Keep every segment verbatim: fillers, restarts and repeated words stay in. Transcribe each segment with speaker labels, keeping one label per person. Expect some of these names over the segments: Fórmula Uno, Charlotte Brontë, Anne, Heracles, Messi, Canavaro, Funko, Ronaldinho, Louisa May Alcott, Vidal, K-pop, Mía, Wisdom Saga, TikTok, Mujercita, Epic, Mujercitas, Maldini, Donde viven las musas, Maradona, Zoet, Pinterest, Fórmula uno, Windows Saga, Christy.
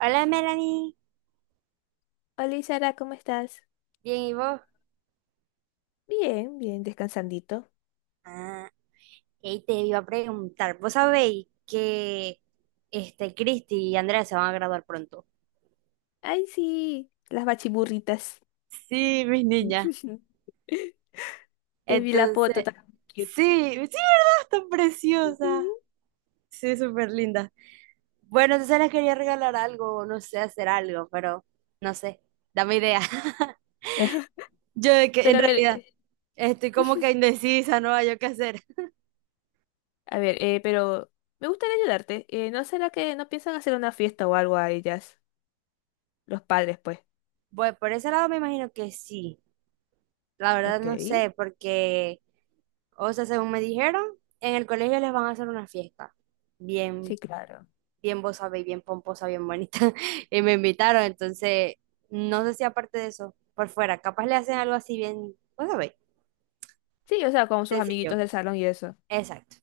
Speaker 1: Hola Melanie,
Speaker 2: Hola Sara, ¿cómo estás?
Speaker 1: bien y vos.
Speaker 2: Bien, bien, descansandito.
Speaker 1: Ah, y te iba a preguntar, ¿vos sabéis que este Cristi y Andrea se van a graduar pronto?
Speaker 2: Ay, sí, las bachiburritas.
Speaker 1: Sí, mis niñas.
Speaker 2: Te vi la foto
Speaker 1: Entonces,
Speaker 2: tan cute.
Speaker 1: sí, sí, ¿verdad? Están preciosas.
Speaker 2: Ujú.
Speaker 1: Sí, súper lindas. Bueno, entonces les quería regalar algo, no sé, hacer algo, pero no sé, dame idea. Yo de que
Speaker 2: Pero
Speaker 1: en
Speaker 2: a ver,
Speaker 1: realidad
Speaker 2: eh,
Speaker 1: estoy como que indecisa, no hay yo qué hacer.
Speaker 2: a ver, eh, pero me gustaría ayudarte. Eh, ¿no será que no piensan hacer una fiesta o algo a ellas? Los padres, pues.
Speaker 1: Bueno, por ese lado me imagino que sí. La verdad
Speaker 2: Ok,
Speaker 1: no sé, porque o sea, según me dijeron, en el colegio les van a hacer una fiesta. Bien,
Speaker 2: sí, claro.
Speaker 1: bien vos sabéis, bien pomposa, bien bonita. Y me invitaron, entonces, no sé si aparte de eso, por fuera, capaz le hacen algo así bien, vos sabéis,
Speaker 2: Sí, o sea, con sus amiguitos
Speaker 1: sencillo.
Speaker 2: del salón y eso.
Speaker 1: Exacto.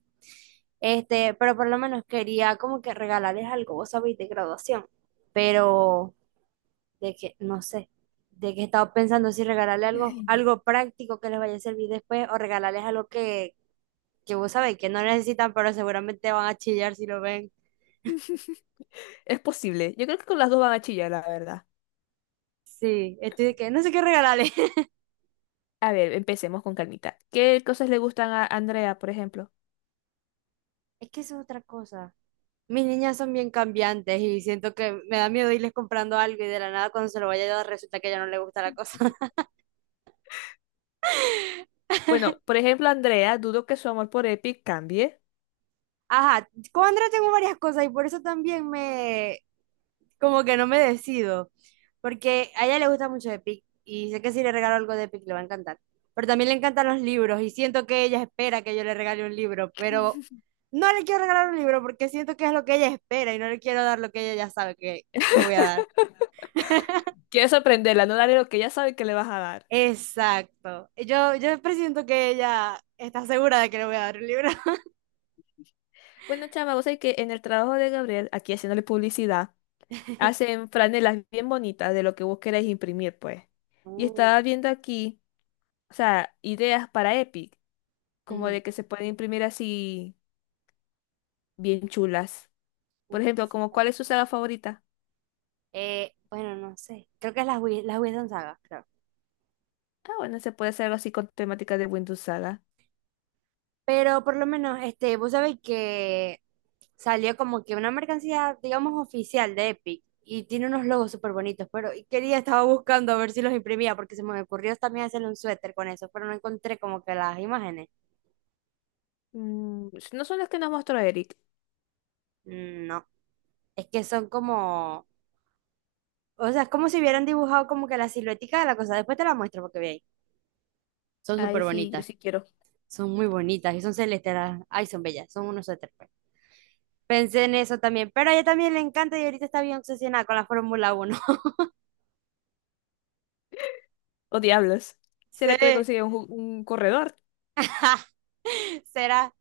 Speaker 1: Este, pero por lo menos quería como que regalarles algo, vos sabéis, de graduación. Pero de que, no sé, de que estaba pensando si regalarle algo, algo práctico que les vaya a servir después o regalarles algo que, que vos sabéis que no necesitan, pero seguramente van a chillar si lo ven.
Speaker 2: Es posible. Yo creo que con las dos van a chillar, la verdad.
Speaker 1: Sí, estoy de que no sé qué regalarle.
Speaker 2: A ver, empecemos con calmita. ¿Qué cosas le gustan a Andrea, por ejemplo?
Speaker 1: Es que eso es otra cosa. Mis niñas son bien cambiantes y siento que me da miedo irles comprando algo y de la nada cuando se lo vaya a dar resulta que ya no le gusta la cosa.
Speaker 2: Bueno, por ejemplo, Andrea, dudo que su amor por Epic cambie.
Speaker 1: Ajá, con Andrea tengo varias cosas y por eso también me, como que no me decido, porque a ella le gusta mucho Epic y sé que si le regalo algo de Epic le va a encantar, pero también le encantan los libros y siento que ella espera que yo le regale un libro, pero no le quiero regalar un libro porque siento que es lo que ella espera y no le quiero dar lo que ella ya sabe que le voy a dar.
Speaker 2: Quiero sorprenderla, no darle lo que ella sabe que le vas a dar.
Speaker 1: Exacto. Yo, yo presiento que ella está segura de que le voy a dar un libro.
Speaker 2: Bueno, chama, vos sabés que en el trabajo de Gabriel, aquí haciéndole publicidad, hacen franelas bien bonitas de lo que vos queréis imprimir, pues. Y
Speaker 1: Uh,
Speaker 2: estaba viendo aquí, o sea, ideas para Epic, como
Speaker 1: ujú,
Speaker 2: de que se pueden imprimir así bien chulas.
Speaker 1: uh,
Speaker 2: Por
Speaker 1: ¿qué
Speaker 2: ejemplo,
Speaker 1: se
Speaker 2: como
Speaker 1: falla?
Speaker 2: ¿cuál es su saga favorita?
Speaker 1: Eh, bueno, no sé. Creo que es las Wis- las Wisdom Saga, creo.
Speaker 2: Ah, bueno, se puede hacer algo así con temática de Windows Saga.
Speaker 1: Pero por lo menos, este, vos sabés que salió como que una mercancía, digamos, oficial de Epic. Y tiene unos logos súper bonitos, pero y quería, estaba buscando a ver si los imprimía, porque se me ocurrió también hacerle un suéter con eso, pero no encontré como que las imágenes.
Speaker 2: Mm, no son las que nos mostró Eric.
Speaker 1: Mm, no, es que son como o sea, es como si hubieran dibujado como que la siluética de la cosa. Después te la muestro porque veis. Son
Speaker 2: Ay,
Speaker 1: súper
Speaker 2: sí, yo
Speaker 1: bonitas.
Speaker 2: sí quiero.
Speaker 1: Son muy bonitas y son celestes. las- Ay, son bellas. Son unos suéteres, pues. Pensé en eso también. Pero a ella también le encanta y ahorita está bien obsesionada con la Fórmula uno.
Speaker 2: Oh, diablos. ¿Será que le
Speaker 1: Sí.
Speaker 2: consigue un, ju- un corredor
Speaker 1: Será.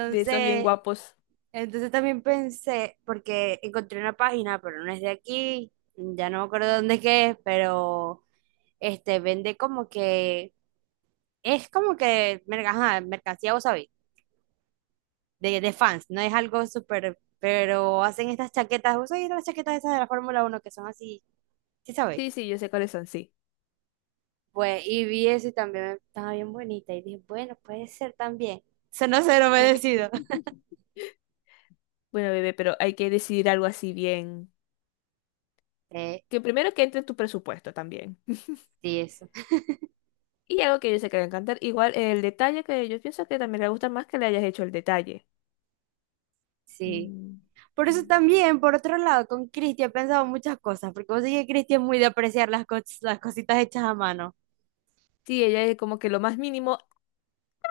Speaker 2: de esos bien guapos?
Speaker 1: entonces también pensé, porque encontré una página, pero no es de aquí. Ya no me acuerdo dónde es que es, pero este vende como que. Es como que merca- ajá, mercancía, vos sabés de, de fans, no es algo súper, pero hacen estas chaquetas, ¿vos sabés las chaquetas esas de la Fórmula uno que son así? ¿Sí sabéis?
Speaker 2: Sí, sí, yo sé cuáles son, sí.
Speaker 1: Pues, y vi eso y también estaba bien bonita y dije, bueno, puede ser también. Sonó ser
Speaker 2: Ok.
Speaker 1: obedecido.
Speaker 2: Bueno, bebé, pero hay que decidir algo así bien.
Speaker 1: Eh,
Speaker 2: Que primero que entre en tu presupuesto también.
Speaker 1: sí, eso,
Speaker 2: Y algo que yo sé que le va a encantar. Igual el detalle que yo pienso que también le gusta más que le hayas hecho el detalle.
Speaker 1: sí.
Speaker 2: Mm.
Speaker 1: Por eso
Speaker 2: Mm.
Speaker 1: también, por otro lado, con Cristi he pensado muchas cosas, porque vos sabés que Cristi es muy de apreciar las, cos- las cositas hechas a mano.
Speaker 2: Sí, ella es como que lo más mínimo.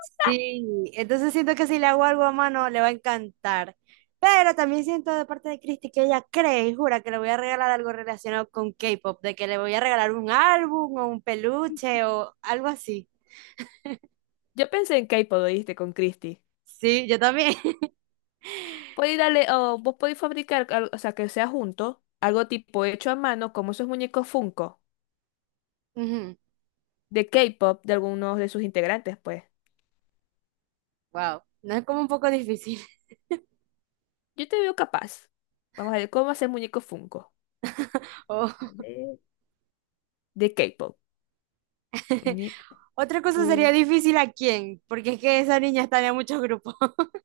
Speaker 1: Sí, entonces siento que si le hago algo a mano le va a encantar. Pero también siento de parte de Christy que ella cree y jura que le voy a regalar algo relacionado con K-pop, de que le voy a regalar un álbum o un peluche o algo así.
Speaker 2: Yo pensé en K-pop, ¿oíste? Con Christy.
Speaker 1: Sí, yo también.
Speaker 2: Podéis darle, o vos podéis fabricar, al- o sea, que sea junto, algo tipo hecho a mano, como esos muñecos Funko.
Speaker 1: Ujú.
Speaker 2: De K-pop de algunos de sus integrantes, pues.
Speaker 1: Wow, no es como un poco difícil.
Speaker 2: Yo te veo capaz. Vamos a ver cómo hacer muñeco Funko. A
Speaker 1: O-
Speaker 2: ver. De K-pop. Muñeco.
Speaker 1: Otra cosa sería difícil a quién, porque es que esa niña está en muchos grupos.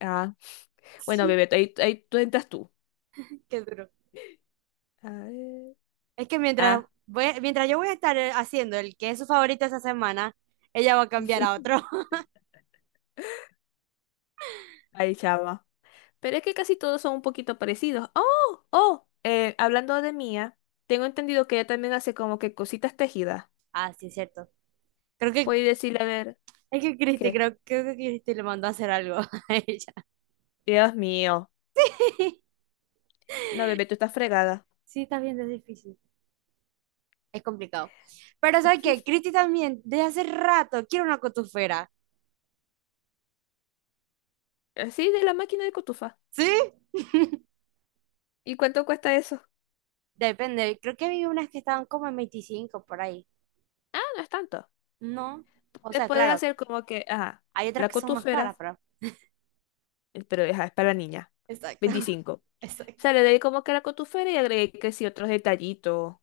Speaker 2: Ah, bueno,
Speaker 1: Sí,
Speaker 2: bebé, ahí, ahí tú entras tú.
Speaker 1: qué duro.
Speaker 2: A ver.
Speaker 1: Es que mientras,
Speaker 2: Ah,
Speaker 1: voy- mientras yo voy a estar eh, haciendo el que es su favorito esa semana, ella va a cambiar a otro.
Speaker 2: ahí chava. Pero es que casi todos son un poquito parecidos. Oh, oh, eh, hablando de Mía, tengo entendido que ella también hace como que cositas tejidas.
Speaker 1: Ah, sí, es cierto. Creo que
Speaker 2: Puedes decirle, a ver,
Speaker 1: es que Cristi,
Speaker 2: ¿qué?
Speaker 1: creo, creo que Cristi le mandó a hacer algo a ella.
Speaker 2: Dios mío. No, bebé, tú estás fregada.
Speaker 1: Sí, está bien, es difícil. Es complicado. Pero ¿sabes qué? Cristi también, desde hace rato, quiere una cotufera.
Speaker 2: Así de la máquina de cotufa.
Speaker 1: ¿Sí?
Speaker 2: ¿Y cuánto cuesta eso?
Speaker 1: Depende, creo que vi unas que estaban como en veinticinco por ahí.
Speaker 2: No es tanto.
Speaker 1: No, o
Speaker 2: Te
Speaker 1: sea,
Speaker 2: puedes
Speaker 1: claro,
Speaker 2: hacer como que, ajá,
Speaker 1: hay otras
Speaker 2: la
Speaker 1: que son más
Speaker 2: cotufera,
Speaker 1: caras, pero...
Speaker 2: eh, pero ajá, es para la niña,
Speaker 1: Exacto,
Speaker 2: veinticinco.
Speaker 1: exacto.
Speaker 2: Sale de ahí como que la cotufera y agregué que sí otros detallitos.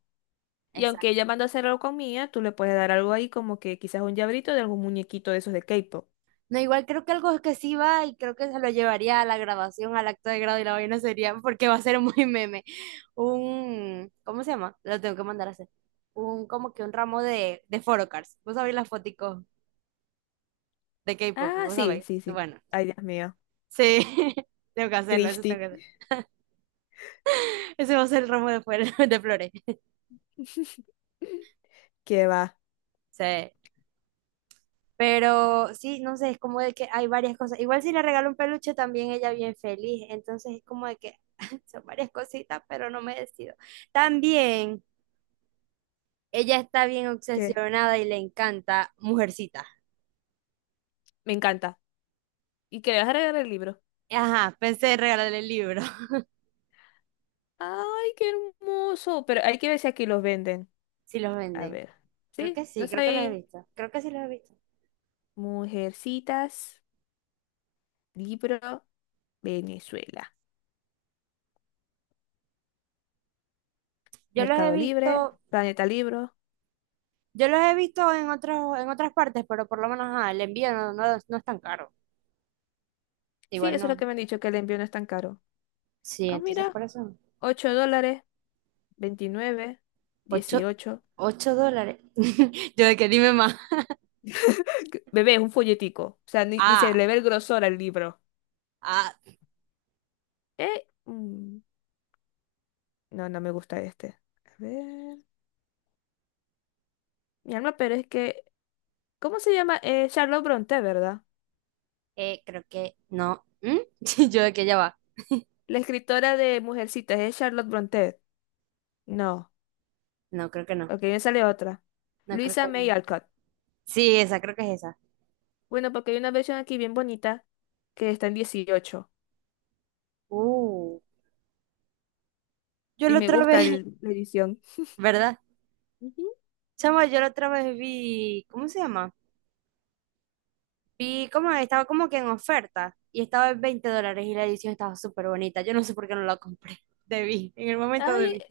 Speaker 2: Y aunque
Speaker 1: Exacto.
Speaker 2: ella manda a hacer algo con Mía, tú le puedes dar algo ahí como que quizás un llaverito de algún muñequito de esos de K-pop.
Speaker 1: No, igual creo que algo que sí va y creo que se lo llevaría a la grabación, al acto de grado y la vaina sería, porque va a ser muy meme, un, ¿cómo se llama? Lo tengo que mandar a hacer. Un, como que un ramo de, de photocards. Vos sabés las foticos de K-pop,
Speaker 2: Ah,
Speaker 1: vos
Speaker 2: sí,
Speaker 1: sabés.
Speaker 2: sí, sí.
Speaker 1: Bueno,
Speaker 2: Ay, Dios mío.
Speaker 1: sí, tengo que hacerlo, eso tengo
Speaker 2: Christy.
Speaker 1: que hacer. Ese va a ser el ramo de, flores- de flores.
Speaker 2: ¿Qué va?
Speaker 1: Sí. Pero sí, no sé, es como de que hay varias cosas. Igual si le regalo un peluche, también ella bien feliz. Entonces es como de que son varias cositas, pero no me decido. También ella está bien
Speaker 2: ¿Qué?
Speaker 1: obsesionada y le encanta Mujercita.
Speaker 2: Me encanta. ¿Y que le vas a regalar el libro?
Speaker 1: Ajá, pensé en regalarle el libro.
Speaker 2: Ay, qué hermoso. Pero hay que ver si aquí los venden.
Speaker 1: Si los
Speaker 2: A
Speaker 1: venden.
Speaker 2: ver.
Speaker 1: Creo
Speaker 2: ¿Sí?
Speaker 1: que
Speaker 2: No
Speaker 1: sí, creo que los he
Speaker 2: sabéis.
Speaker 1: visto. Creo que sí los he visto.
Speaker 2: Mujercitas, libro, Venezuela.
Speaker 1: Yo los he
Speaker 2: Mercado Libre,
Speaker 1: visto,
Speaker 2: Planeta Libro.
Speaker 1: yo los he visto en otros, en otras partes, pero por lo menos ajá, el envío no, no, no es tan caro.
Speaker 2: Sí,
Speaker 1: Igual
Speaker 2: eso es lo
Speaker 1: no.
Speaker 2: que me han dicho, que el envío no es tan caro.
Speaker 1: Sí,
Speaker 2: Ah,
Speaker 1: entonces
Speaker 2: mira,
Speaker 1: por eso, no.
Speaker 2: ocho dólares, veintinueve,
Speaker 1: Ocho,
Speaker 2: dieciocho.
Speaker 1: ocho dólares. Yo de que dime más.
Speaker 2: Bebé, es un folletico. O sea, ni, ni se
Speaker 1: Ah,
Speaker 2: le ve el grosor al libro.
Speaker 1: ah,
Speaker 2: Eh, mm, no, no me gusta este. A ver. Mi alma, pero es que. ¿Cómo se llama? Eh, Charlotte Brontë, ¿verdad?
Speaker 1: eh, creo que no. ¿Mm? Yo de que ya va.
Speaker 2: La escritora de Mujercitas es Charlotte Brontë. No.
Speaker 1: No, creo que no.
Speaker 2: Ok, me sale otra.
Speaker 1: No, creo
Speaker 2: Luisa
Speaker 1: que
Speaker 2: May
Speaker 1: no.
Speaker 2: Alcott.
Speaker 1: Sí, esa, creo que es esa.
Speaker 2: Bueno, porque hay una versión aquí bien bonita que está en dieciocho
Speaker 1: Uh, yo
Speaker 2: y
Speaker 1: la
Speaker 2: me
Speaker 1: otra
Speaker 2: gusta
Speaker 1: vez,
Speaker 2: el- la edición.
Speaker 1: ¿verdad?
Speaker 2: Ujú.
Speaker 1: Chama, yo la otra vez vi, ¿cómo se llama? Vi como estaba como que en oferta y estaba en veinte dólares y la edición estaba súper bonita. Yo no sé por qué no la compré. Debí, en el momento
Speaker 2: Ay,
Speaker 1: debí.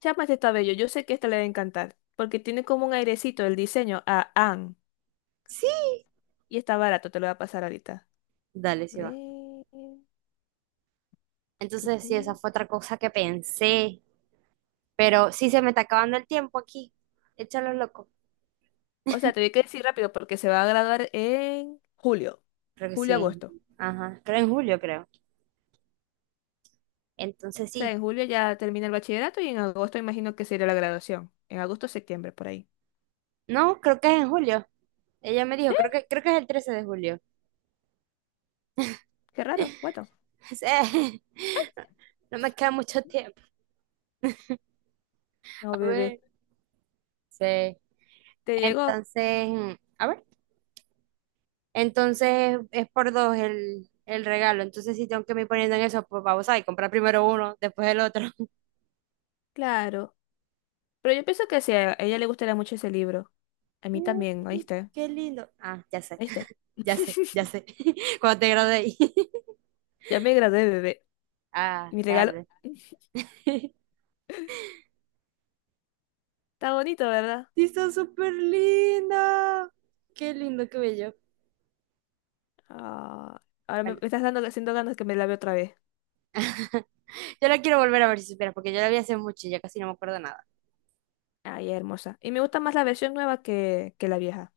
Speaker 2: chama, este está bello. Yo sé que esta le va a encantar porque tiene como un airecito el diseño a Anne
Speaker 1: Sí.
Speaker 2: y está barato, te lo voy a pasar ahorita.
Speaker 1: Dale, sí va.
Speaker 2: Ve,
Speaker 1: Entonces, sí, esa
Speaker 2: tucú.
Speaker 1: fue otra cosa que pensé. Pero sí se me está acabando el tiempo aquí. Échalo loco.
Speaker 2: O sea, te voy que decir rápido porque se va a graduar en julio,
Speaker 1: Creo que sí.
Speaker 2: julio-agosto.
Speaker 1: Ajá. Creo en julio, creo. Entonces
Speaker 2: O sea,
Speaker 1: sí.
Speaker 2: en julio ya termina el bachillerato y en agosto imagino que sería la graduación. En agosto, septiembre, por ahí.
Speaker 1: No, creo que es en julio. Ella me dijo,
Speaker 2: Sí,
Speaker 1: creo que, creo que es el trece de julio.
Speaker 2: qué raro. Bueno,
Speaker 1: Sí. No me queda mucho tiempo.
Speaker 2: no,
Speaker 1: A
Speaker 2: bebé.
Speaker 1: ver. Sí.
Speaker 2: ¿Te llegó?
Speaker 1: Entonces, mm, a ver. Entonces es por dos el, el regalo. Entonces sí tengo que me ir poniendo en eso, pues vamos a comprar primero uno, después el otro.
Speaker 2: Claro. Pero yo pienso que sí, a ella le gustaría mucho ese libro. A mí
Speaker 1: Mm,
Speaker 2: también, ¿oíste?
Speaker 1: qué lindo. Ah, ya sé,
Speaker 2: ¿Oíste?
Speaker 1: ya sé, ya sé. Cuando te gradué.
Speaker 2: Ya me gradué, bebé.
Speaker 1: Ah,
Speaker 2: Y mi regalo
Speaker 1: tarde.
Speaker 2: está bonito, ¿verdad?
Speaker 1: Sí, está súper linda. Qué lindo cabello.
Speaker 2: Ah, ahora me, me
Speaker 1: Bueno,
Speaker 2: estás dando haciendo ganas que me la vea otra vez.
Speaker 1: yo la quiero volver a ver si supieras, porque yo la vi hace mucho y ya casi no me acuerdo nada,
Speaker 2: Ay, hermosa. Y me gusta más la versión nueva que, que la vieja.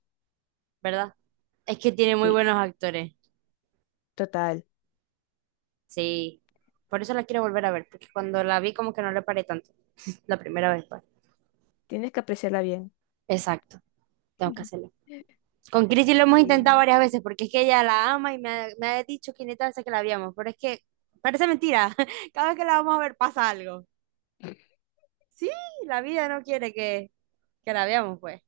Speaker 1: ¿verdad? Es que tiene muy
Speaker 2: Sí,
Speaker 1: buenos actores.
Speaker 2: total.
Speaker 1: Sí. Por eso la quiero volver a ver, porque cuando la vi como que no le paré tanto. La primera vez, pues.
Speaker 2: Tienes que apreciarla bien.
Speaker 1: Exacto, tengo que
Speaker 2: Ujú.
Speaker 1: hacerlo. Con Cristi lo hemos
Speaker 2: Eh,
Speaker 1: intentado varias veces, porque es que ella la ama y me ha, me ha dicho quinientas veces que la habíamos, pero es que parece mentira. Cada vez que la vamos a ver pasa algo. Sí, la vida no quiere que, que la veamos, pues.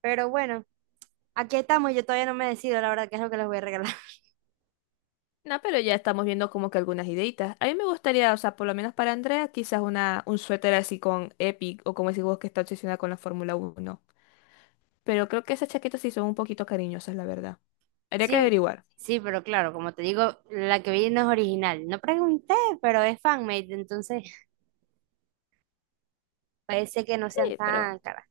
Speaker 1: Pero bueno. Aquí estamos, yo todavía no me decido, la verdad, qué es lo que les voy a regalar.
Speaker 2: No, pero ya estamos viendo como que algunas ideitas. A mí me gustaría, o sea, por lo menos para Andrea, quizás una, un suéter así con Epic o como ese vos que está obsesionada con la Fórmula Uno. Pero creo que esas chaquetas sí son un poquito cariñosas, la verdad. Habría que
Speaker 1: Sí,
Speaker 2: averiguar.
Speaker 1: sí, pero claro, como te digo, la que vi no es original. No pregunté, pero es fanmade, entonces parece que no sean
Speaker 2: Sí,
Speaker 1: tan
Speaker 2: pero.
Speaker 1: caras.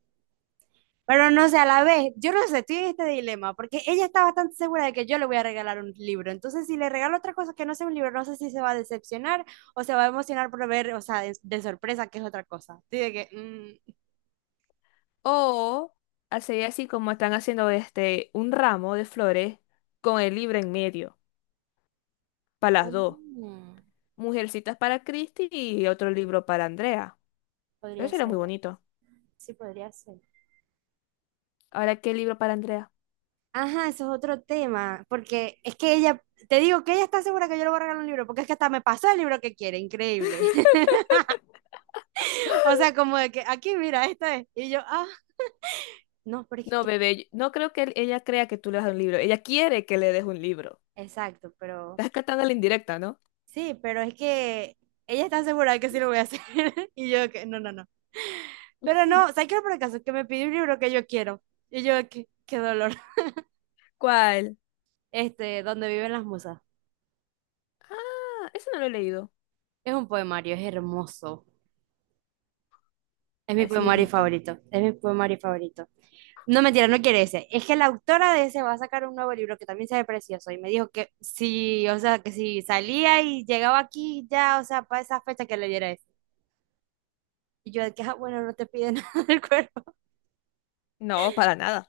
Speaker 1: Pero no sé, a la vez, yo no sé, estoy en este dilema, porque ella está bastante segura de que yo le voy a regalar un libro. Entonces, si le regalo otra cosa que no sea un libro, no sé si se va a decepcionar o se va a emocionar por ver, o sea, de, de sorpresa, que es otra cosa. Estoy de que, mm,
Speaker 2: O hacer así como están haciendo este, un ramo de flores con el libro en medio, para las dos.
Speaker 1: Mm,
Speaker 2: Mujercitas para Christy y otro libro para Andrea. Eso
Speaker 1: podría
Speaker 2: sería
Speaker 1: ser,
Speaker 2: muy
Speaker 1: ¿verdad?
Speaker 2: bonito.
Speaker 1: Sí, podría ser.
Speaker 2: Ahora, ¿qué libro para Andrea?
Speaker 1: Ajá, eso es otro tema, porque es que ella, te digo que ella está segura que yo le voy a regalar un libro, porque es que hasta me pasó el libro que quiere, increíble. O sea, como de que aquí, mira, esto es. Y yo, ah, no, pero es que
Speaker 2: No,
Speaker 1: quiero-
Speaker 2: bebé, yo- no creo que él- ella crea que tú le das un libro. Ella quiere que le des un libro.
Speaker 1: Exacto, pero
Speaker 2: Estás cantando la indirecta, ¿no?
Speaker 1: sí, pero es que ella está segura de que sí lo voy a hacer. Y yo, que no, no, no. Pero
Speaker 2: Ujú.
Speaker 1: no, ¿sabes qué? Por el caso, que me pidió un libro que yo quiero. Y yo, qué, qué dolor.
Speaker 2: ¿Cuál?
Speaker 1: Este, Donde viven las musas.
Speaker 2: Ah, eso no lo he leído.
Speaker 1: Es un poemario, es hermoso. Es mi
Speaker 2: Así he
Speaker 1: poemario
Speaker 2: visto.
Speaker 1: favorito, es mi poemario favorito. No, mentira, no quiere ese. Es que la autora de ese va a sacar un nuevo libro que también se ve precioso y me dijo que sí, o sea, que si salía y llegaba aquí ya, o sea, para esa fecha que leyera ese. Y yo de que, ah, bueno, no te pide nada del cuerpo.
Speaker 2: No, para nada.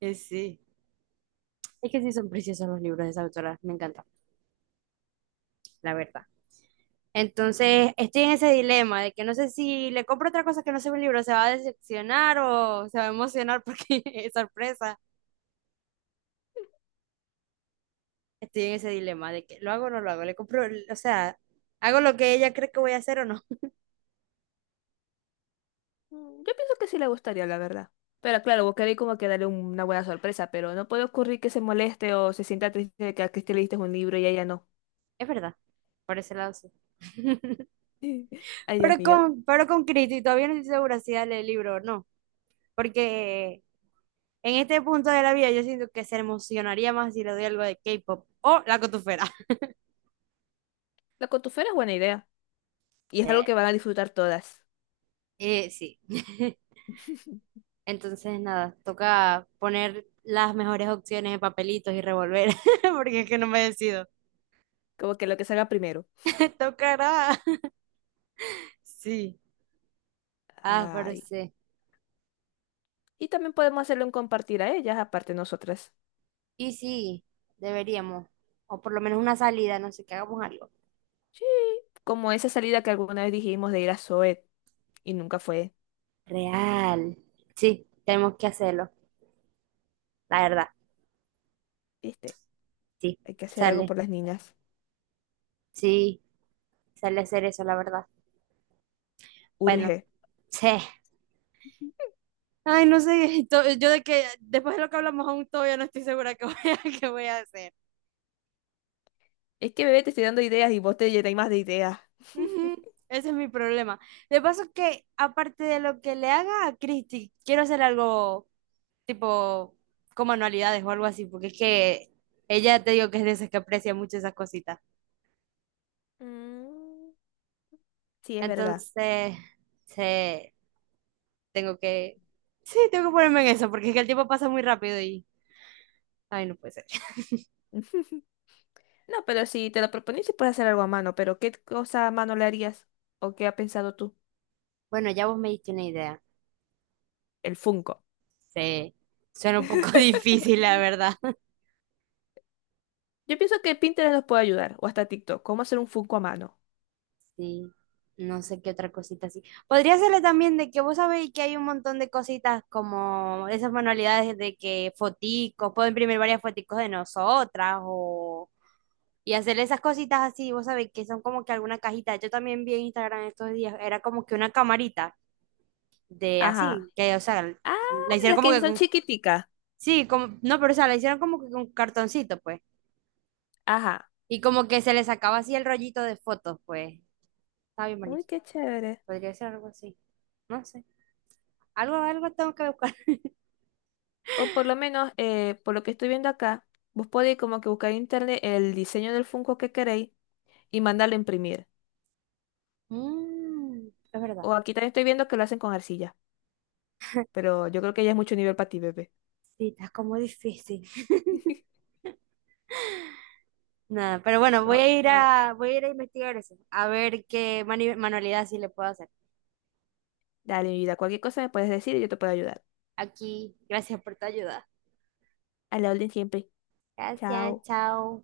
Speaker 1: Que sí. Es que sí son preciosos los libros de esa autora, me encanta, la verdad. Entonces, estoy en ese dilema de que no sé si le compro otra cosa que no sea un libro, se va a decepcionar o se va a emocionar porque es sorpresa. Estoy en ese dilema de que lo hago o no lo hago, le compro, o sea, hago lo que ella cree que voy a hacer o no.
Speaker 2: Mm, Yo pienso que sí le gustaría, la verdad. Pero claro, vos querés como que darle un- una buena sorpresa, pero no puede ocurrir que se moleste o se sienta triste de que a Cristi le diste un libro y a ella no.
Speaker 1: Es verdad, por ese lado sí.
Speaker 2: Ay, Dios
Speaker 1: Pero
Speaker 2: mío.
Speaker 1: con, pero con Cristo, y todavía no estoy segura si darle el libro o no, porque en este punto de la vida yo siento que se emocionaría más si le doy algo de K-pop o la cotufera.
Speaker 2: La contufela es buena idea. Y
Speaker 1: Sí,
Speaker 2: es algo que van a disfrutar todas.
Speaker 1: eh, sí. Entonces, nada, toca poner las mejores opciones en papelitos y revolver, porque es que no me decido.
Speaker 2: Como que lo que salga primero.
Speaker 1: Me tocará. Sí. Ah, pero
Speaker 2: Ay.
Speaker 1: sí.
Speaker 2: Y también podemos hacerle un compartir a ellas, aparte de nosotras.
Speaker 1: Y sí, deberíamos, o por lo menos una salida, no sé, que hagamos algo.
Speaker 2: Sí. Como esa salida que alguna vez dijimos de ir a Zoet y nunca fue.
Speaker 1: Real. Sí, tenemos que hacerlo, la verdad.
Speaker 2: ¿Viste?
Speaker 1: Sí,
Speaker 2: Hay que hacer algo
Speaker 1: sale.
Speaker 2: por las niñas.
Speaker 1: Sí, sale hacer eso, la verdad. Bueno,
Speaker 2: Urge.
Speaker 1: sí. Ay, no sé, to- yo de que después de lo que hablamos aún todavía no estoy segura que voy a, qué voy a hacer.
Speaker 2: Es que bebé te estoy dando ideas y vos te llenáis más de ideas.
Speaker 1: Ujú. Ese es mi problema. De paso que, aparte de lo que le haga a Christy, quiero hacer algo tipo como anualidades o algo así, porque es que ella te digo que es de esas que aprecia mucho esas cositas.
Speaker 2: Mm. Sí, es verdad.
Speaker 1: Entonces, sí. Tengo que, sí, tengo que ponerme en eso, porque es que el tiempo pasa muy rápido y, ay, no puede ser.
Speaker 2: No, pero si te lo propones sí puedes hacer algo a mano, pero ¿qué cosa a mano le harías? ¿O qué ha pensado tú?
Speaker 1: Bueno, ya vos me diste una idea.
Speaker 2: El Funko.
Speaker 1: Sí, suena un poco difícil, la verdad.
Speaker 2: Yo pienso que Pinterest nos puede ayudar, o hasta TikTok. ¿Cómo hacer un Funko a mano?
Speaker 1: Sí, no sé qué otra cosita así. Podría serle también de que vos sabéis que hay un montón de cositas como esas manualidades de que foticos, puedo imprimir varias foticos de nosotras o... Y hacerle esas cositas así, vos sabéis que son como que alguna cajita. Yo también vi en Instagram estos días, era como que una camarita de
Speaker 2: Ajá.
Speaker 1: así, que, o sea,
Speaker 2: Ah,
Speaker 1: la hicieron
Speaker 2: las
Speaker 1: como
Speaker 2: que
Speaker 1: que
Speaker 2: son
Speaker 1: con
Speaker 2: chiquiticas.
Speaker 1: sí, como, no, pero o sea, la hicieron como que con cartoncito, pues.
Speaker 2: Ajá.
Speaker 1: Y como que se le sacaba así el rollito de fotos, pues. Está bien
Speaker 2: Uy,
Speaker 1: bonito.
Speaker 2: qué chévere.
Speaker 1: Podría ser algo así. No sé. Algo, algo tengo que buscar.
Speaker 2: O por lo menos, eh, por lo que estoy viendo acá, vos podéis como que buscar en internet el diseño del Funko que queréis y mandarlo a imprimir.
Speaker 1: Mm, es verdad.
Speaker 2: O aquí también estoy viendo que lo hacen con arcilla, pero yo creo que ya es mucho nivel para ti, bebé.
Speaker 1: Sí, está como difícil. Nada, pero bueno, voy
Speaker 2: No,
Speaker 1: a ir
Speaker 2: no.
Speaker 1: a, voy a ir a investigar eso. A ver qué mani- manualidad sí le puedo hacer.
Speaker 2: Dale, mi vida, cualquier cosa me puedes decir y yo te puedo ayudar.
Speaker 1: Aquí, gracias por tu ayuda.
Speaker 2: A la orden siempre.
Speaker 1: Gracias,
Speaker 2: Chao.
Speaker 1: chao.